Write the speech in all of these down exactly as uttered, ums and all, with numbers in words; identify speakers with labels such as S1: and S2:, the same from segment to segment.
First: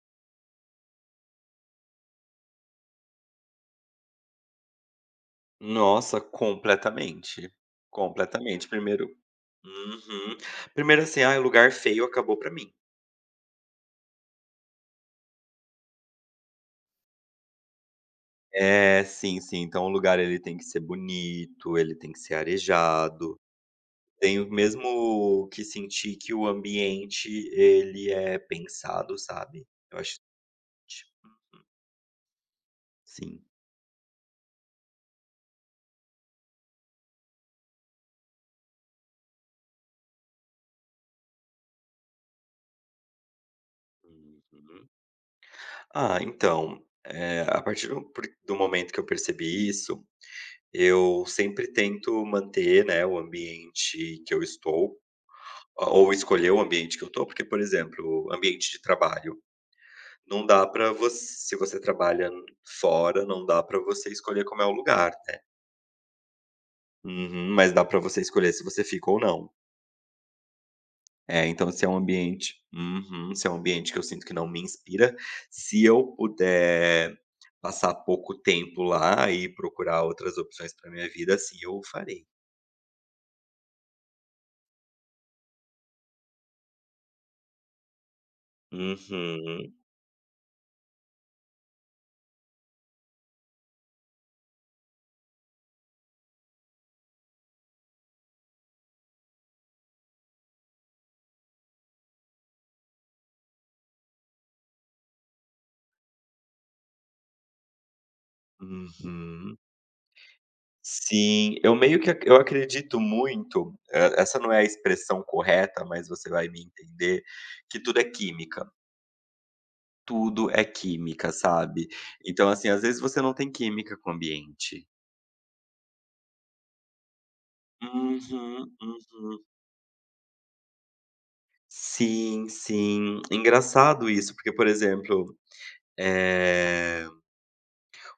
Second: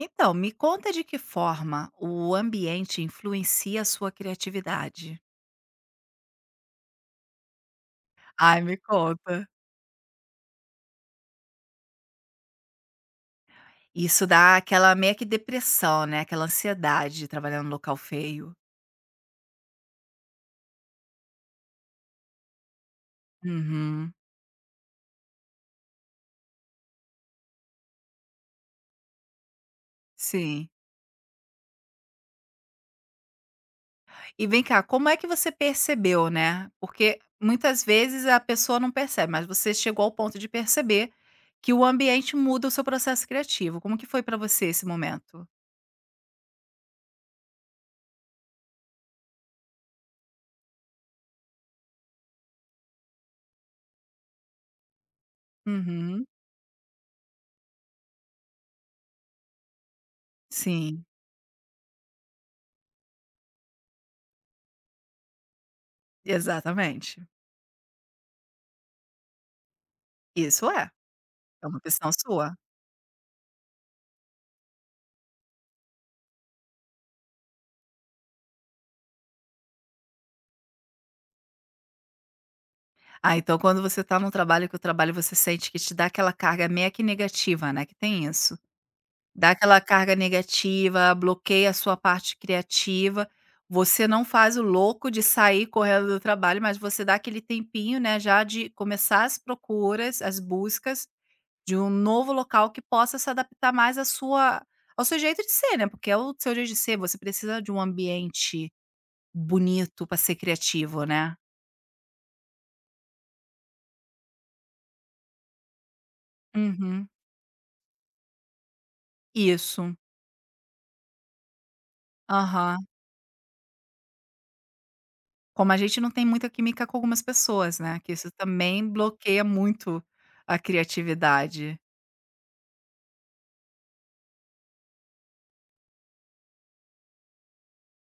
S1: Então, me conta de que forma o ambiente influencia a sua criatividade.
S2: Nossa, completamente.
S1: Ai,
S2: Completamente.
S1: me
S2: Primeiro,
S1: conta.
S2: uhum. Primeiro, assim, ah, lugar feio acabou pra mim.
S1: Isso dá aquela meio que depressão, né, aquela ansiedade de trabalhar num local feio.
S2: É, sim, sim. Então o lugar, ele tem que ser bonito, ele tem que ser arejado.
S1: Uhum,
S2: Tenho mesmo que sentir que o ambiente, ele é pensado, sabe. Eu acho
S1: sim.
S2: importante. Sim.
S1: E vem cá, como é que você percebeu, né, porque muitas vezes a pessoa não percebe, mas você chegou ao ponto de perceber que o ambiente muda o seu processo criativo. Como que foi pra você esse
S2: Uhum.
S1: momento?
S2: Ah, então, eh, a partir do por do momento que eu percebi isso, eu sempre tento manter, né, o ambiente que eu estou,
S1: Uhum,
S2: ou
S1: sim.
S2: escolher o ambiente que eu tô, porque, por exemplo, ambiente de trabalho, não dá pra
S1: Sim,
S2: você se você trabalha fora, não dá pra você escolher como é o lugar, né.
S1: exatamente.
S2: Uhum, mas dá pra você escolher se você fica ou não.
S1: Isso é,
S2: É,
S1: é
S2: então,
S1: uma
S2: se é um
S1: opção sua.
S2: ambiente uhum, se é um ambiente que eu sinto que não me inspira, se eu puder passar pouco tempo lá e procurar outras opções pra minha vida, assim eu farei.
S1: Ah, então quando você tá num trabalho que o trabalho você sente que te dá aquela carga meio que negativa, né, que tem isso. Dá
S2: Uhum,
S1: aquela carga negativa, bloqueia a sua parte criativa, você não faz o louco de sair correndo do trabalho, mas você dá aquele tempinho, né, já de começar as procuras, as buscas de um novo local que possa se adaptar mais à sua ao seu jeito de ser, né, porque é o seu jeito de ser, você precisa de um ambiente
S2: uhum.
S1: bonito para ser criativo, né.
S2: Sim, eu meio que ac eu acredito muito, eh, essa não é a expressão correta, mas você vai me
S1: Uhum.
S2: entender, que tudo é química,
S1: Isso.
S2: tudo é química, sabe. Então, assim,
S1: Aham.
S2: às vezes você não tem química com o ambiente.
S1: Como a gente não tem muita química com algumas pessoas, né, que isso
S2: Uhum,
S1: também bloqueia
S2: uhum.
S1: muito a criatividade.
S2: Sim, sim. Engraçado isso, porque, por exemplo, eh,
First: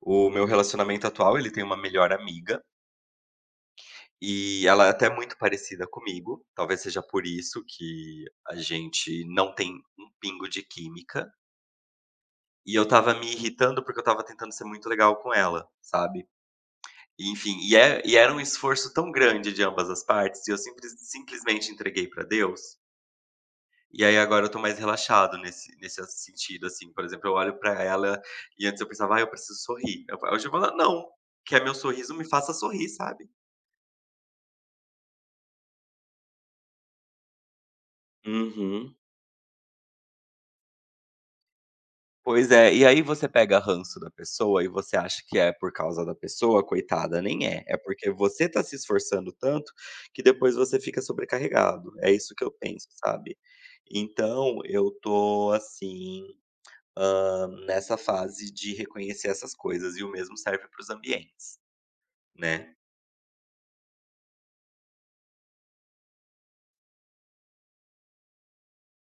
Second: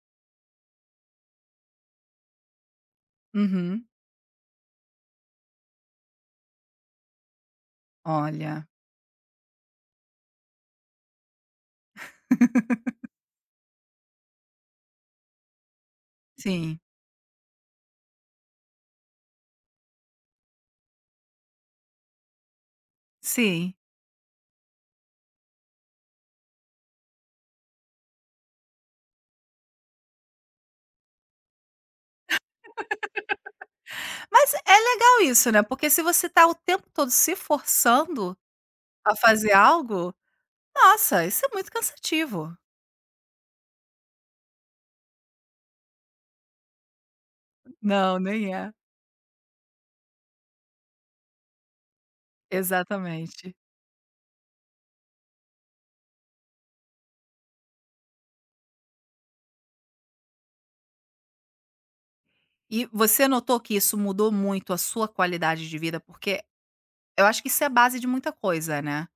S2: o meu relacionamento atual, ele tem uma melhor amiga.
S1: Uhum.
S2: E ela é até muito parecida comigo, talvez seja por isso que a
S1: Olha.
S2: gente não tem um pingo de química. E eu estava me irritando, porque eu estava tentando ser muito legal com ela, sabe.
S1: Sim,
S2: E enfim, e é e era um esforço tão grande de ambas as partes, e eu simples simplesmente entreguei pra Deus.
S1: sim.
S2: E aí agora eu tô mais relaxado nesse nesse sentido, assim, por exemplo, eu olho pra ela e antes eu pensava: "Ai, eu preciso sorrir". Eu hoje eu falo: "Ah, não, que é meu sorriso me faça sorrir", sabe.
S1: Mas é legal isso, né, porque se você tá o tempo todo se forçando
S2: Uhum.
S1: a fazer algo, nossa, isso é muito
S2: Pois
S1: cansativo.
S2: é, e aí você pega ranço da pessoa e você acha que é por causa da pessoa, coitada, nem é, é porque
S1: Não,
S2: você
S1: nem
S2: tá
S1: é.
S2: se esforçando tanto, que depois você fica sobrecarregado, é isso que eu penso, sabe.
S1: Exatamente.
S2: Então eu tô assim, hã, nessa fase de reconhecer essas coisas e o mesmo serve para os ambientes, né.
S1: E você notou que isso mudou muito a sua qualidade de vida? Porque eu acho que isso é a base de muita coisa, né.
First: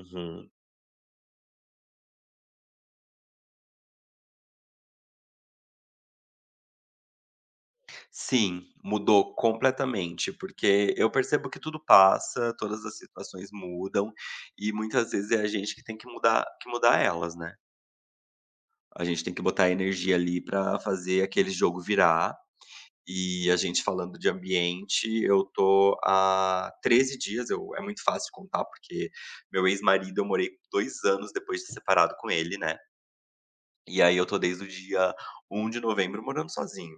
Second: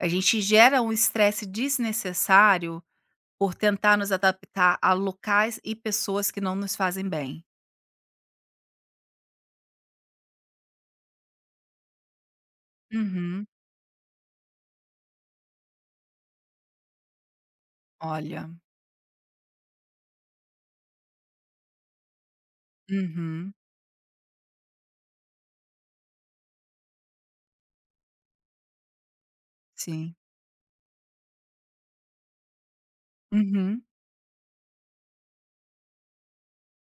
S1: A gente gera um estresse desnecessário por tentar nos adaptar a locais e pessoas que não nos fazem bem.
S2: Sim, mudou completamente, porque eu percebo que tudo passa, todas as
S1: Uhum.
S2: situações mudam e muitas vezes é a gente que tem que mudar, que mudar elas, né?
S1: Olha.
S2: A gente tem que botar energia ali pra fazer aquele jogo virar. E
S1: Uhum.
S2: a gente falando de ambiente, eu tô há treze dias, eu, é muito fácil contar, porque meu
S1: Sim.
S2: ex-marido, eu morei dois anos depois de separado com ele, né?
S1: Uhum.
S2: E aí eu tô desde o dia um de novembro morando sozinho.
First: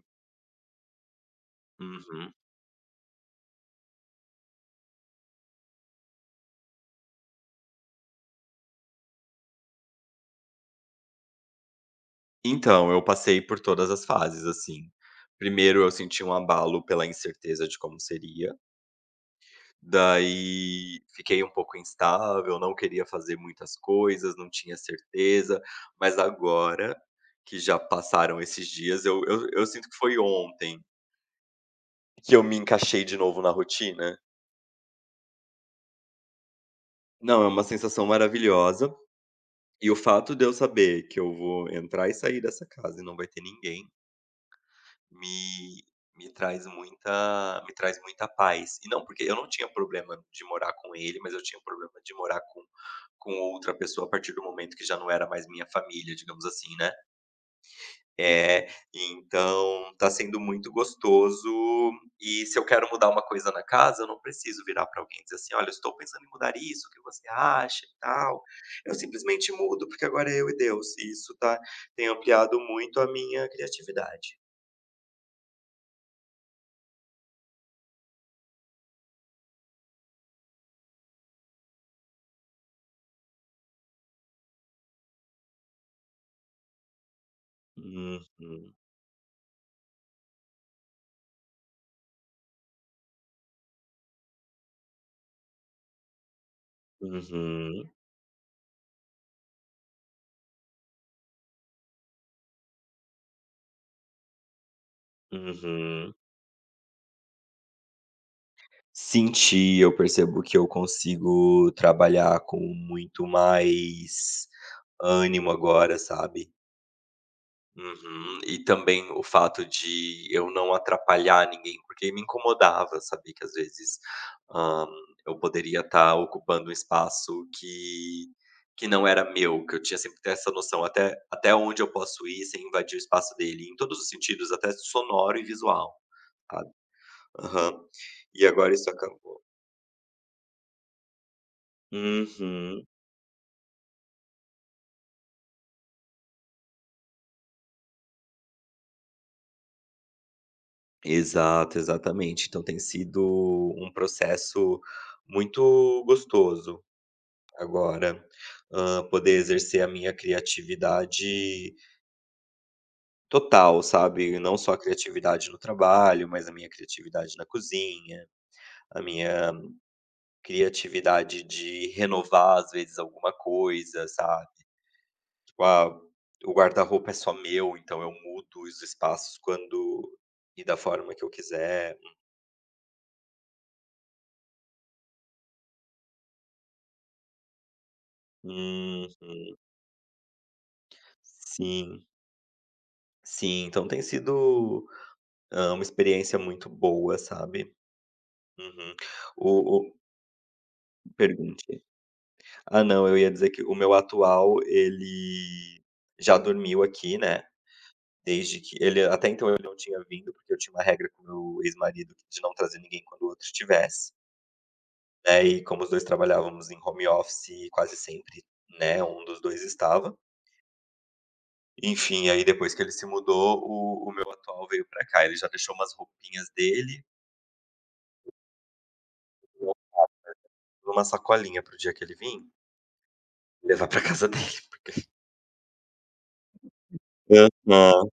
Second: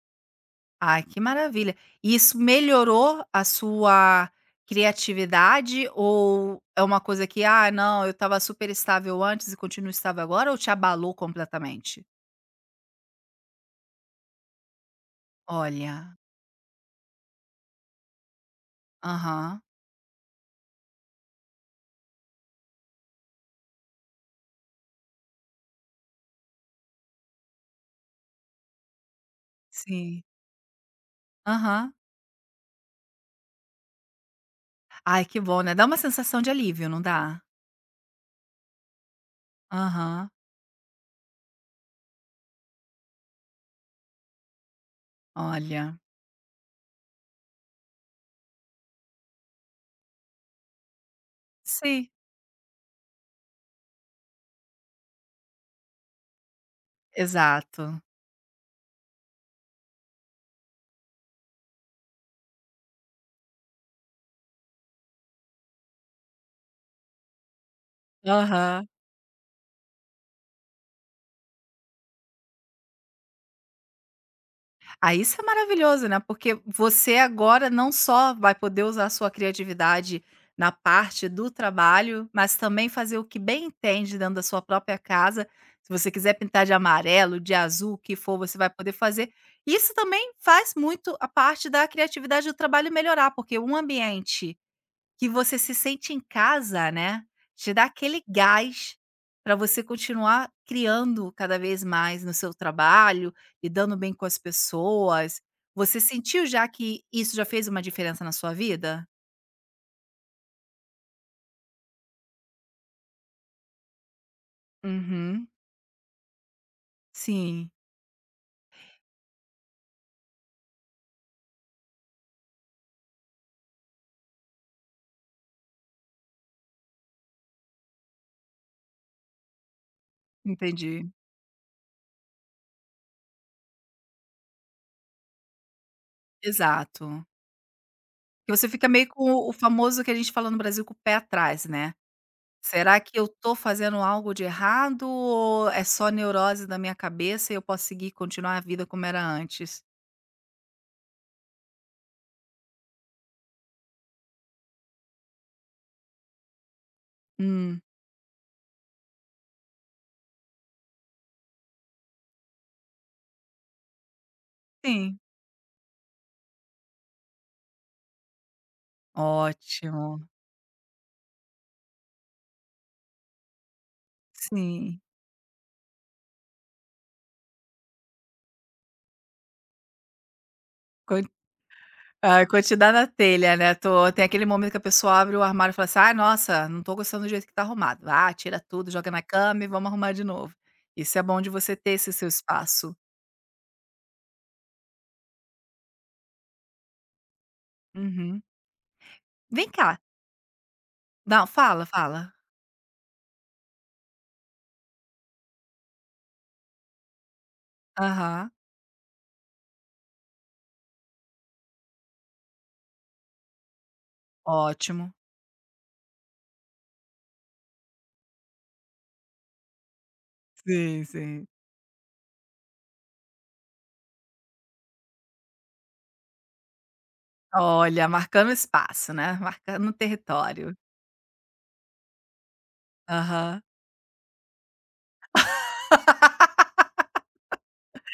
S1: Ai, que maravilha. E
S2: Uhum.
S1: isso melhorou a sua criatividade ou é uma coisa que: "Ah, não, eu estava super estável antes e continuo estável agora", ou te abalou completamente?
S2: Então, eu passei por todas as fases, assim. Primeiro eu
S1: Olha.
S2: senti um abalo pela incerteza de como seria,
S1: Aham.
S2: daí fiquei um pouco instável, não queria fazer muitas coisas, não tinha certeza, mas agora que já passaram esses dias, eu eu eu sinto que foi
S1: Sim.
S2: ontem
S1: Aham.
S2: que eu me encaixei de novo na rotina.
S1: Ai, que bom, né. Dá uma sensação de alívio, não dá?
S2: Não, é uma sensação maravilhosa, e o
S1: Aham.
S2: fato de eu saber que eu vou entrar e sair dessa casa e não vai ter ninguém, Me
S1: Olha.
S2: me traz muita me traz muita paz. E não porque eu não tinha problema de morar com ele, mas eu tinha problema
S1: Sim.
S2: de morar com com outra pessoa a partir do momento que já não era mais minha família, digamos assim, né.
S1: Exato.
S2: é então tá sendo muito gostoso, e se eu quero mudar uma coisa na casa, eu não preciso virar pra alguém e dizer assim: "Olha, eu estou pensando em mudar isso, o que você acha e tal".
S1: Aham.
S2: Eu simplesmente mudo, porque agora é eu e Deus, e isso tá tem ampliado muito a minha criatividade.
S1: Ah, isso é maravilhoso, né, porque você agora não só vai poder usar a sua criatividade na parte do trabalho, mas também fazer o que bem entende dentro da sua própria casa. Se você quiser pintar de amarelo, de azul, o que for, você vai
S2: Uhum.
S1: poder fazer. Isso também faz muito a parte da criatividade do trabalho melhorar, porque um ambiente que você se sente em casa, né, te dá
S2: Uhum,
S1: aquele gás para você continuar criando cada vez mais no seu trabalho, lidando bem com as pessoas. Você
S2: uhum.
S1: sentiu já que isso já fez uma diferença na sua vida?
S2: Senti, eu percebo que eu consigo trabalhar com muito mais
S1: Uhum.
S2: ânimo agora, sabe.
S1: Sim,
S2: Uhum. E também o fato de eu não atrapalhar ninguém, porque me incomodava, sabia que às vezes, hã, eu poderia estar ocupando um espaço que que não era meu, que eu tinha sempre que ter essa noção
S1: entendi.
S2: até até onde eu posso ir sem invadir o espaço dele, em todos os sentidos, até sonoro e visual, tá?
S1: Exato.
S2: Aham. E
S1: Que você
S2: agora
S1: fica
S2: isso
S1: meio com
S2: acabou.
S1: o o famoso que a gente fala no Brasil, com o pé atrás, né.
S2: Uhum.
S1: "Será que eu tô fazendo algo de errado ou é só neurose da minha cabeça e eu posso seguir e continuar a vida como era antes?"
S2: Exato, exatamente. Então tem sido um processo muito gostoso
S1: Hum,
S2: agora, hã, poder exercer a minha criatividade total, sabe? Não só a
S1: sim.
S2: criatividade no trabalho, mas a minha criatividade na cozinha, a minha
S1: Ótimo.
S2: criatividade de renovar, às vezes, alguma coisa, sabe?
S1: Sim.
S2: Tipo, ah, o guarda-roupa é só meu, então eu mudo os espaços quando e da forma
S1: Quan
S2: que eu quiser.
S1: Ah, quantidade na telha, né, tô tem aquele momento que a pessoa abre o armário e fala assim: "Ai, nossa, não tô gostando do jeito que tá arrumado". Ah, tira tudo, joga na
S2: Uhum.
S1: cama e vamos arrumar de novo. Isso é bom de você ter
S2: Sim,
S1: esse seu espaço.
S2: sim. Então tem sido, hã, uma experiência muito boa, sabe.
S1: Uhum.
S2: Uhum.
S1: Vem
S2: O o
S1: cá. Não,
S2: Pergunte.
S1: fala, fala.
S2: Ah, não, eu ia dizer que o meu atual, ele já dormiu aqui, né,
S1: Aham.
S2: desde que ele, até então, ele não tinha vindo, porque eu tinha uma regra com o meu ex-marido de não trazer ninguém quando o outro estivesse.
S1: Ótimo.
S2: Né, e como os dois trabalhávamos em home office quase sempre, né, um dos dois estava.
S1: Sim, sim.
S2: Enfim, aí depois que ele se mudou, o o meu atual veio pra cá. Ele já deixou umas roupinhas dele,
S1: Olha, marcando espaço, né, marcando o território.
S2: uma sacolinha pro dia que ele vim,
S1: Aham.
S2: levar pra casa dele, porque aham.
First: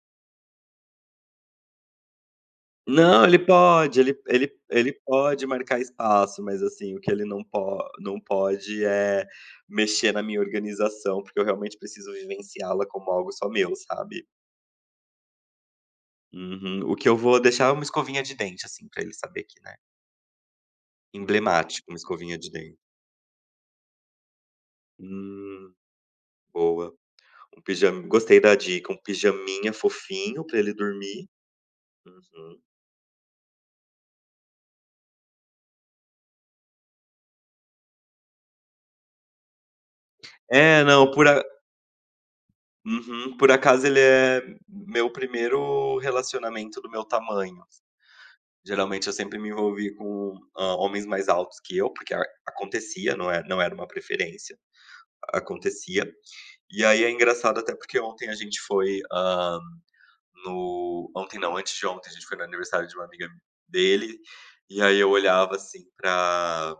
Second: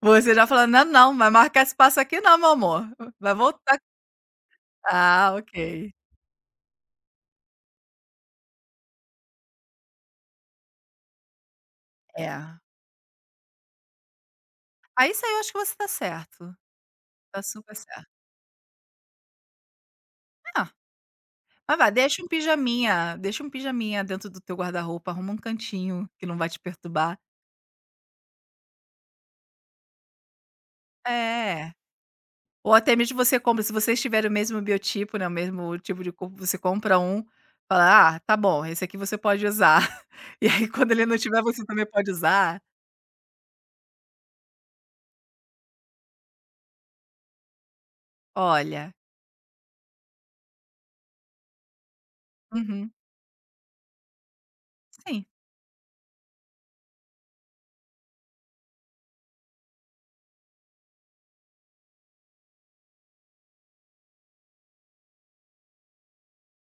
S1: Você já falando: "Não, não, vai marcar espaço aqui não, meu amor.
S2: Não,
S1: Vai
S2: ele
S1: voltar".
S2: pode, ele ele ele
S1: Ah,
S2: pode marcar
S1: ok.
S2: espaço, mas, assim, o que ele não po não pode é mexer na minha organização, porque eu realmente preciso
S1: É.
S2: vivenciá-la como algo só meu, sabe?
S1: Aí isso aí eu acho que você tá certo,
S2: Uhum. O que eu vou
S1: tá
S2: deixar é
S1: super
S2: uma
S1: certo.
S2: escovinha de dente, assim, pra ele saber que, né,
S1: Ah, mas
S2: emblemático
S1: vai,
S2: uma
S1: deixa um
S2: escovinha de dente.
S1: pijaminha deixa um pijaminha dentro do teu guarda-roupa, arruma um
S2: Hum,
S1: cantinho que não vai te
S2: boa.
S1: perturbar.
S2: Um pijama, gostei da dica, um pijaminha fofinho pra ele dormir.
S1: É,
S2: Uhum.
S1: ou até mesmo você compra se vocês tiverem o mesmo biotipo, né, o mesmo tipo de corpo, você compra um, fala: "Ah, tá bom, esse aqui você pode usar". E aí
S2: É,
S1: quando ele
S2: não,
S1: não
S2: por
S1: tiver,
S2: a
S1: você também pode usar.
S2: uhum. Por acaso ele é meu primeiro relacionamento do meu tamanho.
S1: Olha,
S2: Geralmente eu sempre me envolvi com, hã, homens mais altos que eu, porque a
S1: uhum,
S2: acontecia, não é não era uma preferência,
S1: sim,
S2: acontecia. E aí é engraçado até porque ontem a gente foi, no ontem não, antes de ontem a gente foi no aniversário de uma amiga dele, e aí eu olhava assim pra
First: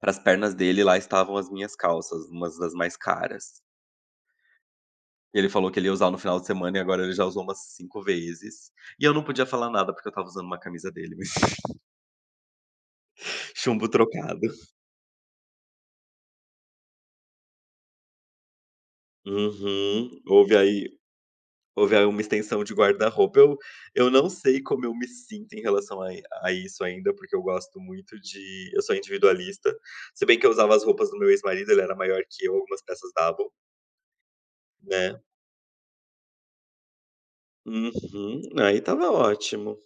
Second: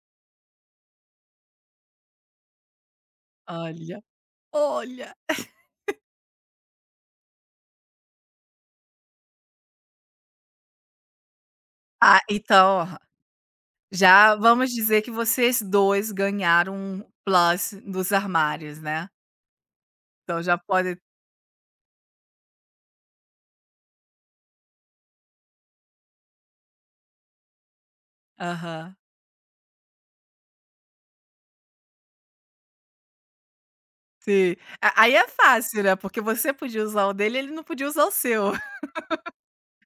S2: para as pernas dele e lá estavam as minhas calças, umas das mais caras.
S1: olha, olha.
S2: E ele falou que ele ia usar no final de semana e agora ele já usou umas cinco vezes. E eu não podia falar nada porque eu estava usando uma camisa dele, mas
S1: Ah, então
S2: chumbo
S1: já
S2: trocado.
S1: vamos dizer que vocês dois ganharam um plus dos armários, né.
S2: Uhum.
S1: Então
S2: Houve
S1: já
S2: aí
S1: pode
S2: Houver uma extensão de guarda-roupa. Eu eu não sei como eu me sinto em relação a a isso ainda, porque eu gosto muito de eu sou
S1: aham,
S2: individualista, se bem que eu usava as roupas do meu ex-marido, ele era maior que eu, algumas peças davam,
S1: sim. A aí
S2: né.
S1: é fácil, né, porque você podia usar o dele ele não podia usar o
S2: Uhum.
S1: seu.
S2: Aí tava ótimo.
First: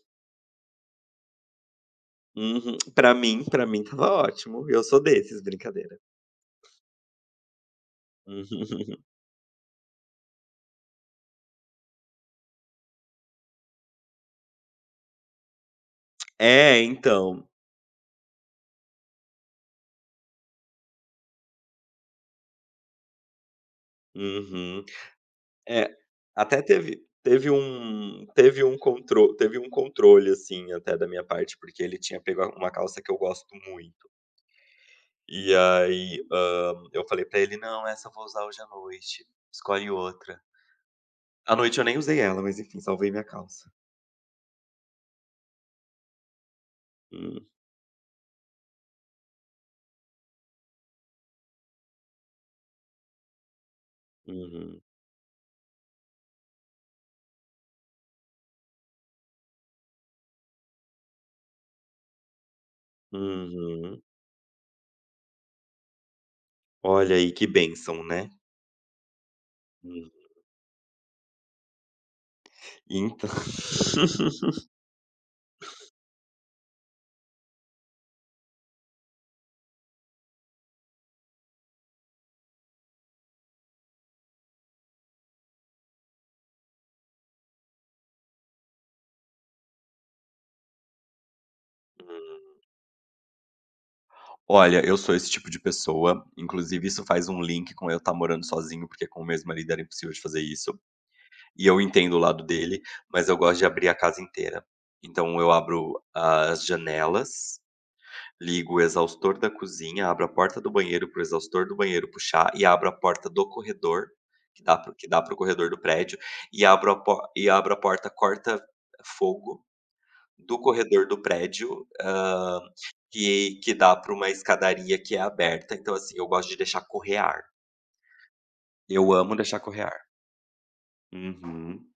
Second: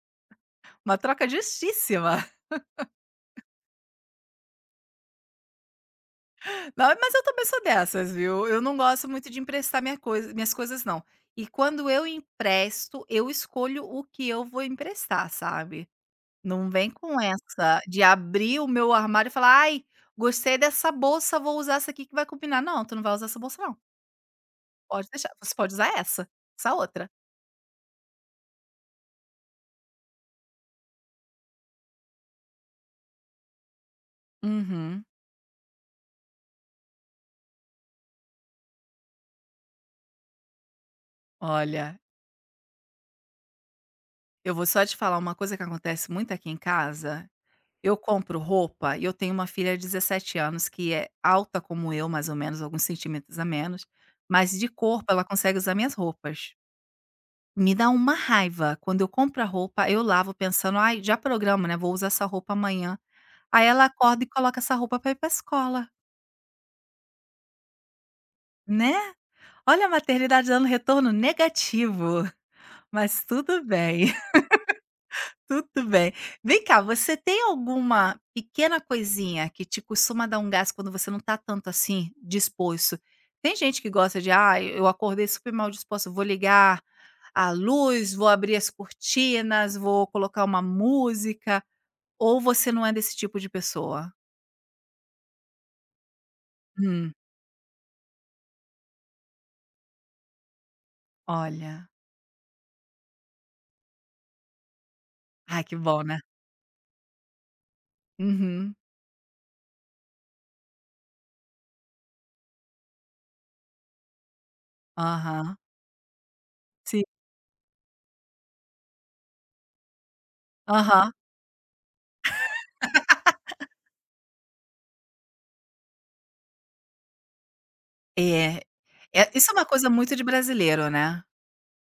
S1: Uma troca justíssima.
S2: Uhum. Pra mim pra mim tava ótimo. Eu sou desses, brincadeira.
S1: Não, mas eu também sou dessas, viu. Eu não
S2: Uhum.
S1: gosto muito de emprestar minha coisa minhas coisas não. E quando eu empresto, eu escolho o que eu vou emprestar, sabe. Não
S2: É,
S1: vem com
S2: então.
S1: essa de abrir o meu armário e falar: "Ai, gostei dessa bolsa, vou usar essa aqui que vai combinar". Não, tu não vai usar essa bolsa não,
S2: Uhum.
S1: pode deixar, você pode
S2: É,
S1: usar essa,
S2: até
S1: essa
S2: teve
S1: outra.
S2: teve um teve um controle, teve um controle, assim, até da minha parte, porque ele tinha pego a uma calça que eu gosto muito.
S1: Uhum.
S2: E aí, hã, eu falei pra ele: "Não, essa eu vou usar hoje à noite, escolhe outra". À noite eu nem
S1: Olha,
S2: usei ela, mas enfim, salvei minha calça.
S1: eu vou só te falar uma coisa que acontece muito aqui em casa,
S2: Hum,
S1: eu compro roupa e eu tenho uma filha de dezessete anos que é alta como eu, mais ou menos, alguns centímetros a menos, mas de
S2: uhum,
S1: corpo ela consegue usar minhas roupas. Me dá uma raiva, quando eu compro a roupa, eu lavo pensando: "Ai, já programo, né, vou usar essa roupa amanhã". Aí ela
S2: uhum.
S1: acorda e coloca essa roupa para ir para escola,
S2: Olha aí que bênção, né.
S1: né. Olha a
S2: Hum,
S1: maternidade dando retorno negativo, mas
S2: então
S1: tudo bem, tudo bem. Vem cá, você tem alguma pequena coisinha que te costuma dar um gás quando você não tá tanto assim disposto? Tem gente que gosta de: "Ah, eu acordei super mal disposto, vou ligar a luz, vou abrir as cortinas, vou colocar uma música", ou você não é desse tipo de pessoa?
S2: olha, eu sou esse tipo de pessoa, inclusive isso
S1: Hum,
S2: faz um link com eu estar morando sozinho, porque com o meu ex-marido era impossível de fazer isso. E eu
S1: olha.
S2: entendo o lado dele, mas eu gosto de abrir a casa inteira. Então eu
S1: Ai, que bom,
S2: abro
S1: né.
S2: as janelas, ligo
S1: Uhum.
S2: o exaustor da cozinha, abro a porta do banheiro para o exaustor do banheiro puxar e abro a porta do corredor, que dá para o que dá para o
S1: Aham.
S2: corredor do prédio, e abro a
S1: Sim.
S2: po e abro a porta corta-fogo do corredor
S1: Aham.
S2: do prédio, hã, que que dá para uma escadaria que é aberta, então assim, eu gosto de deixar correr ar.
S1: É.
S2: Eu
S1: É,
S2: amo
S1: isso é
S2: deixar
S1: uma
S2: correr
S1: coisa
S2: ar.
S1: muito de brasileiro, né.
S2: Uhum,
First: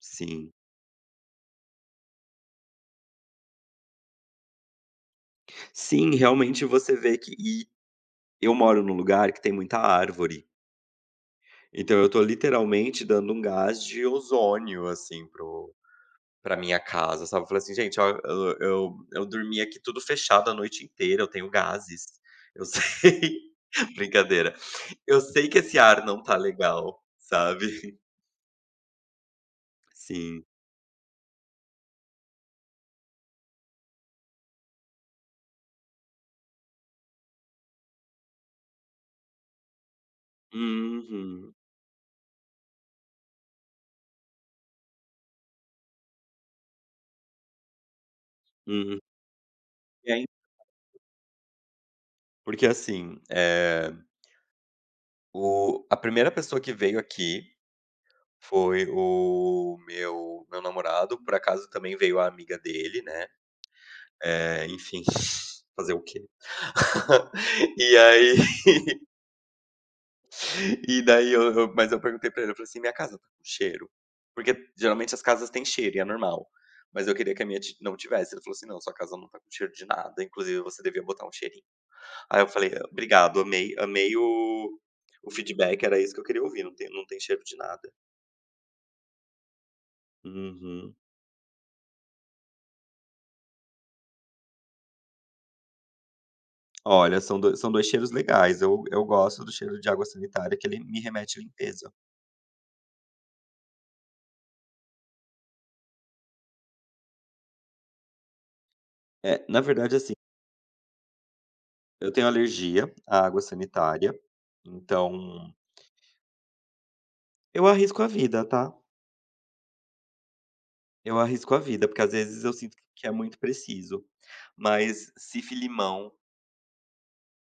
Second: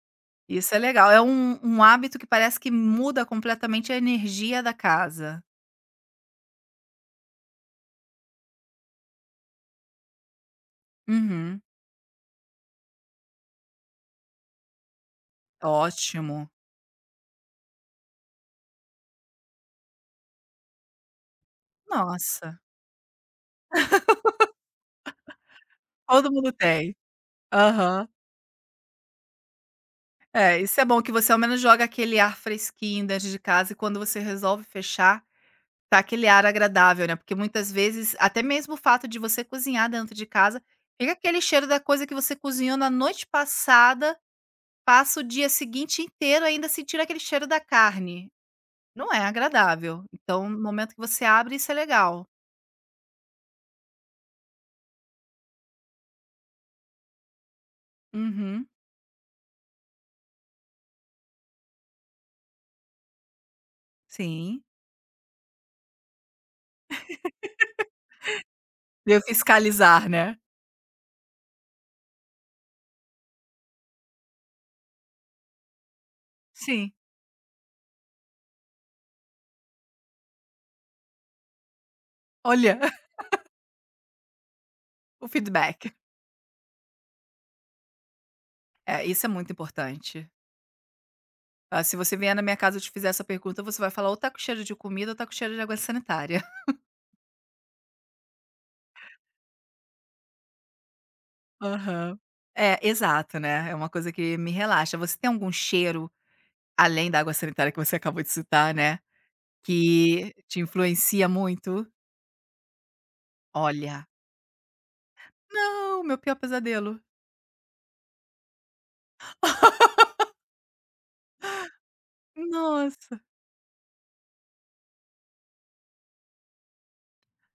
S2: sim.
S1: Isso é legal. É um um hábito que parece que muda completamente a energia da casa.
S2: Sim, realmente você vê que e eu moro num lugar que tem muita árvore,
S1: Uhum.
S2: então eu tô literalmente dando um gás de ozônio, assim, para o
S1: Ótimo.
S2: pra minha casa, sabe. Eu falei assim: "Gente, ó, eu eu eu dormi aqui tudo fechado a noite inteira, eu tenho gases.
S1: Nossa,
S2: Eu sei", brincadeira. "Eu sei que esse ar não
S1: todo
S2: tá
S1: mundo tem.
S2: legal", sabe.
S1: Aham.
S2: Sim.
S1: É, isso é bom que você ao menos joga aquele ar fresquinho dentro de casa e quando você resolve fechar, tá aquele ar agradável, né, porque muitas vezes até mesmo o fato de você cozinhar dentro de casa, fica aquele
S2: Uhum,
S1: cheiro da coisa que você cozinhou na noite passada passa o dia seguinte inteiro ainda sentindo aquele cheiro da carne.
S2: uhum.
S1: Não é agradável.
S2: E aí
S1: Então, no momento que você abre, isso é legal.
S2: porque assim, eh, o a primeira pessoa que veio aqui
S1: Uhum,
S2: foi o meu meu namorado, por acaso também veio a amiga dele, né,
S1: sim.
S2: eh, enfim, fazer o quê? E aí
S1: Veio fiscalizar, né?
S2: e daí eu eu mas eu perguntei pra ele, eu falei assim: "Minha casa tá com cheiro?". Porque geralmente as casas têm cheiro e é normal,
S1: Sim.
S2: mas eu queria que a minha ti não tivesse. Ele falou assim: "Não, sua casa não tá com cheiro de nada, inclusive você devia botar um cheirinho". Aí eu falei:
S1: Olha,
S2: "Obrigado, amei amei o
S1: o
S2: o feedback,
S1: feedback.
S2: era isso que eu queria ouvir, não tem não tem cheiro de nada".
S1: É, isso é muito importante.
S2: Uhum.
S1: Ah, se você vier na minha casa e eu te fizer essa pergunta, você vai falar: "Ou tá com cheiro de comida ou tá com cheiro de água sanitária".
S2: Olha, são do são dois cheiros legais. Eu eu gosto do cheiro de água sanitária, que ele me remete à limpeza.
S1: Aham. É, exato, né, é uma coisa que me relaxa. Você tem algum cheiro, além da água sanitária que você acabou de citar, né,
S2: É, na verdade, assim,
S1: que te influencia muito?
S2: eu tenho alergia à água
S1: Olha.
S2: sanitária, então
S1: Não, meu pior pesadelo.
S2: eu arrisco a vida, tá. Eu arrisco a vida, porque às vezes eu sinto que é
S1: Nossa.
S2: muito preciso. Mas Cif-limão,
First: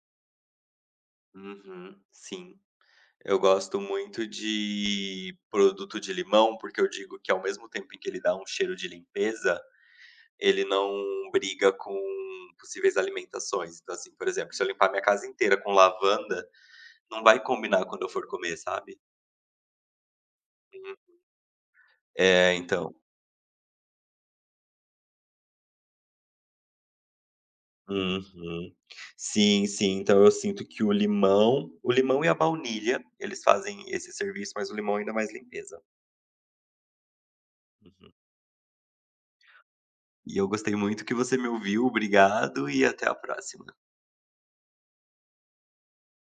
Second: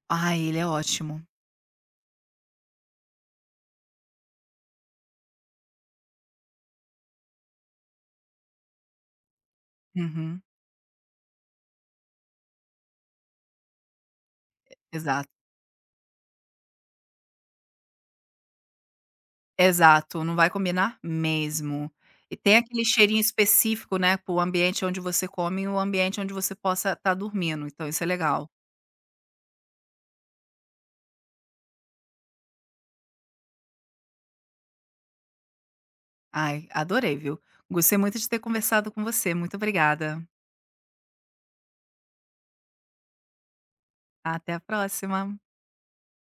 S1: Ah, ele é ótimo.
S2: uhum, sim. Eu gosto muito de produto de limão, porque eu digo que ao mesmo tempo em que ele dá um cheiro de limpeza,
S1: Uhum.
S2: ele não briga com possíveis alimentações. Então, assim, por exemplo, se eu limpar minha casa
S1: Exato,
S2: inteira com lavanda, não vai combinar quando eu for comer, sabe.
S1: exato, não vai
S2: Uhum.
S1: combinar mesmo. E
S2: É,
S1: tem aquele
S2: então.
S1: cheirinho específico, né, para o ambiente onde você come e o ambiente onde você possa estar dormindo, então isso é legal.
S2: Uhum. Sim, sim. Então eu sinto que o limão o limão e a baunilha, eles fazem esse serviço, mas o limão é ainda mais limpeza.
S1: Ai, adorei, viu. Gostei
S2: Uhum.
S1: muito de ter conversado com você, muito obrigada.
S2: E eu gostei muito que você me ouviu, obrigado e até a próxima.
S1: Até a próxima.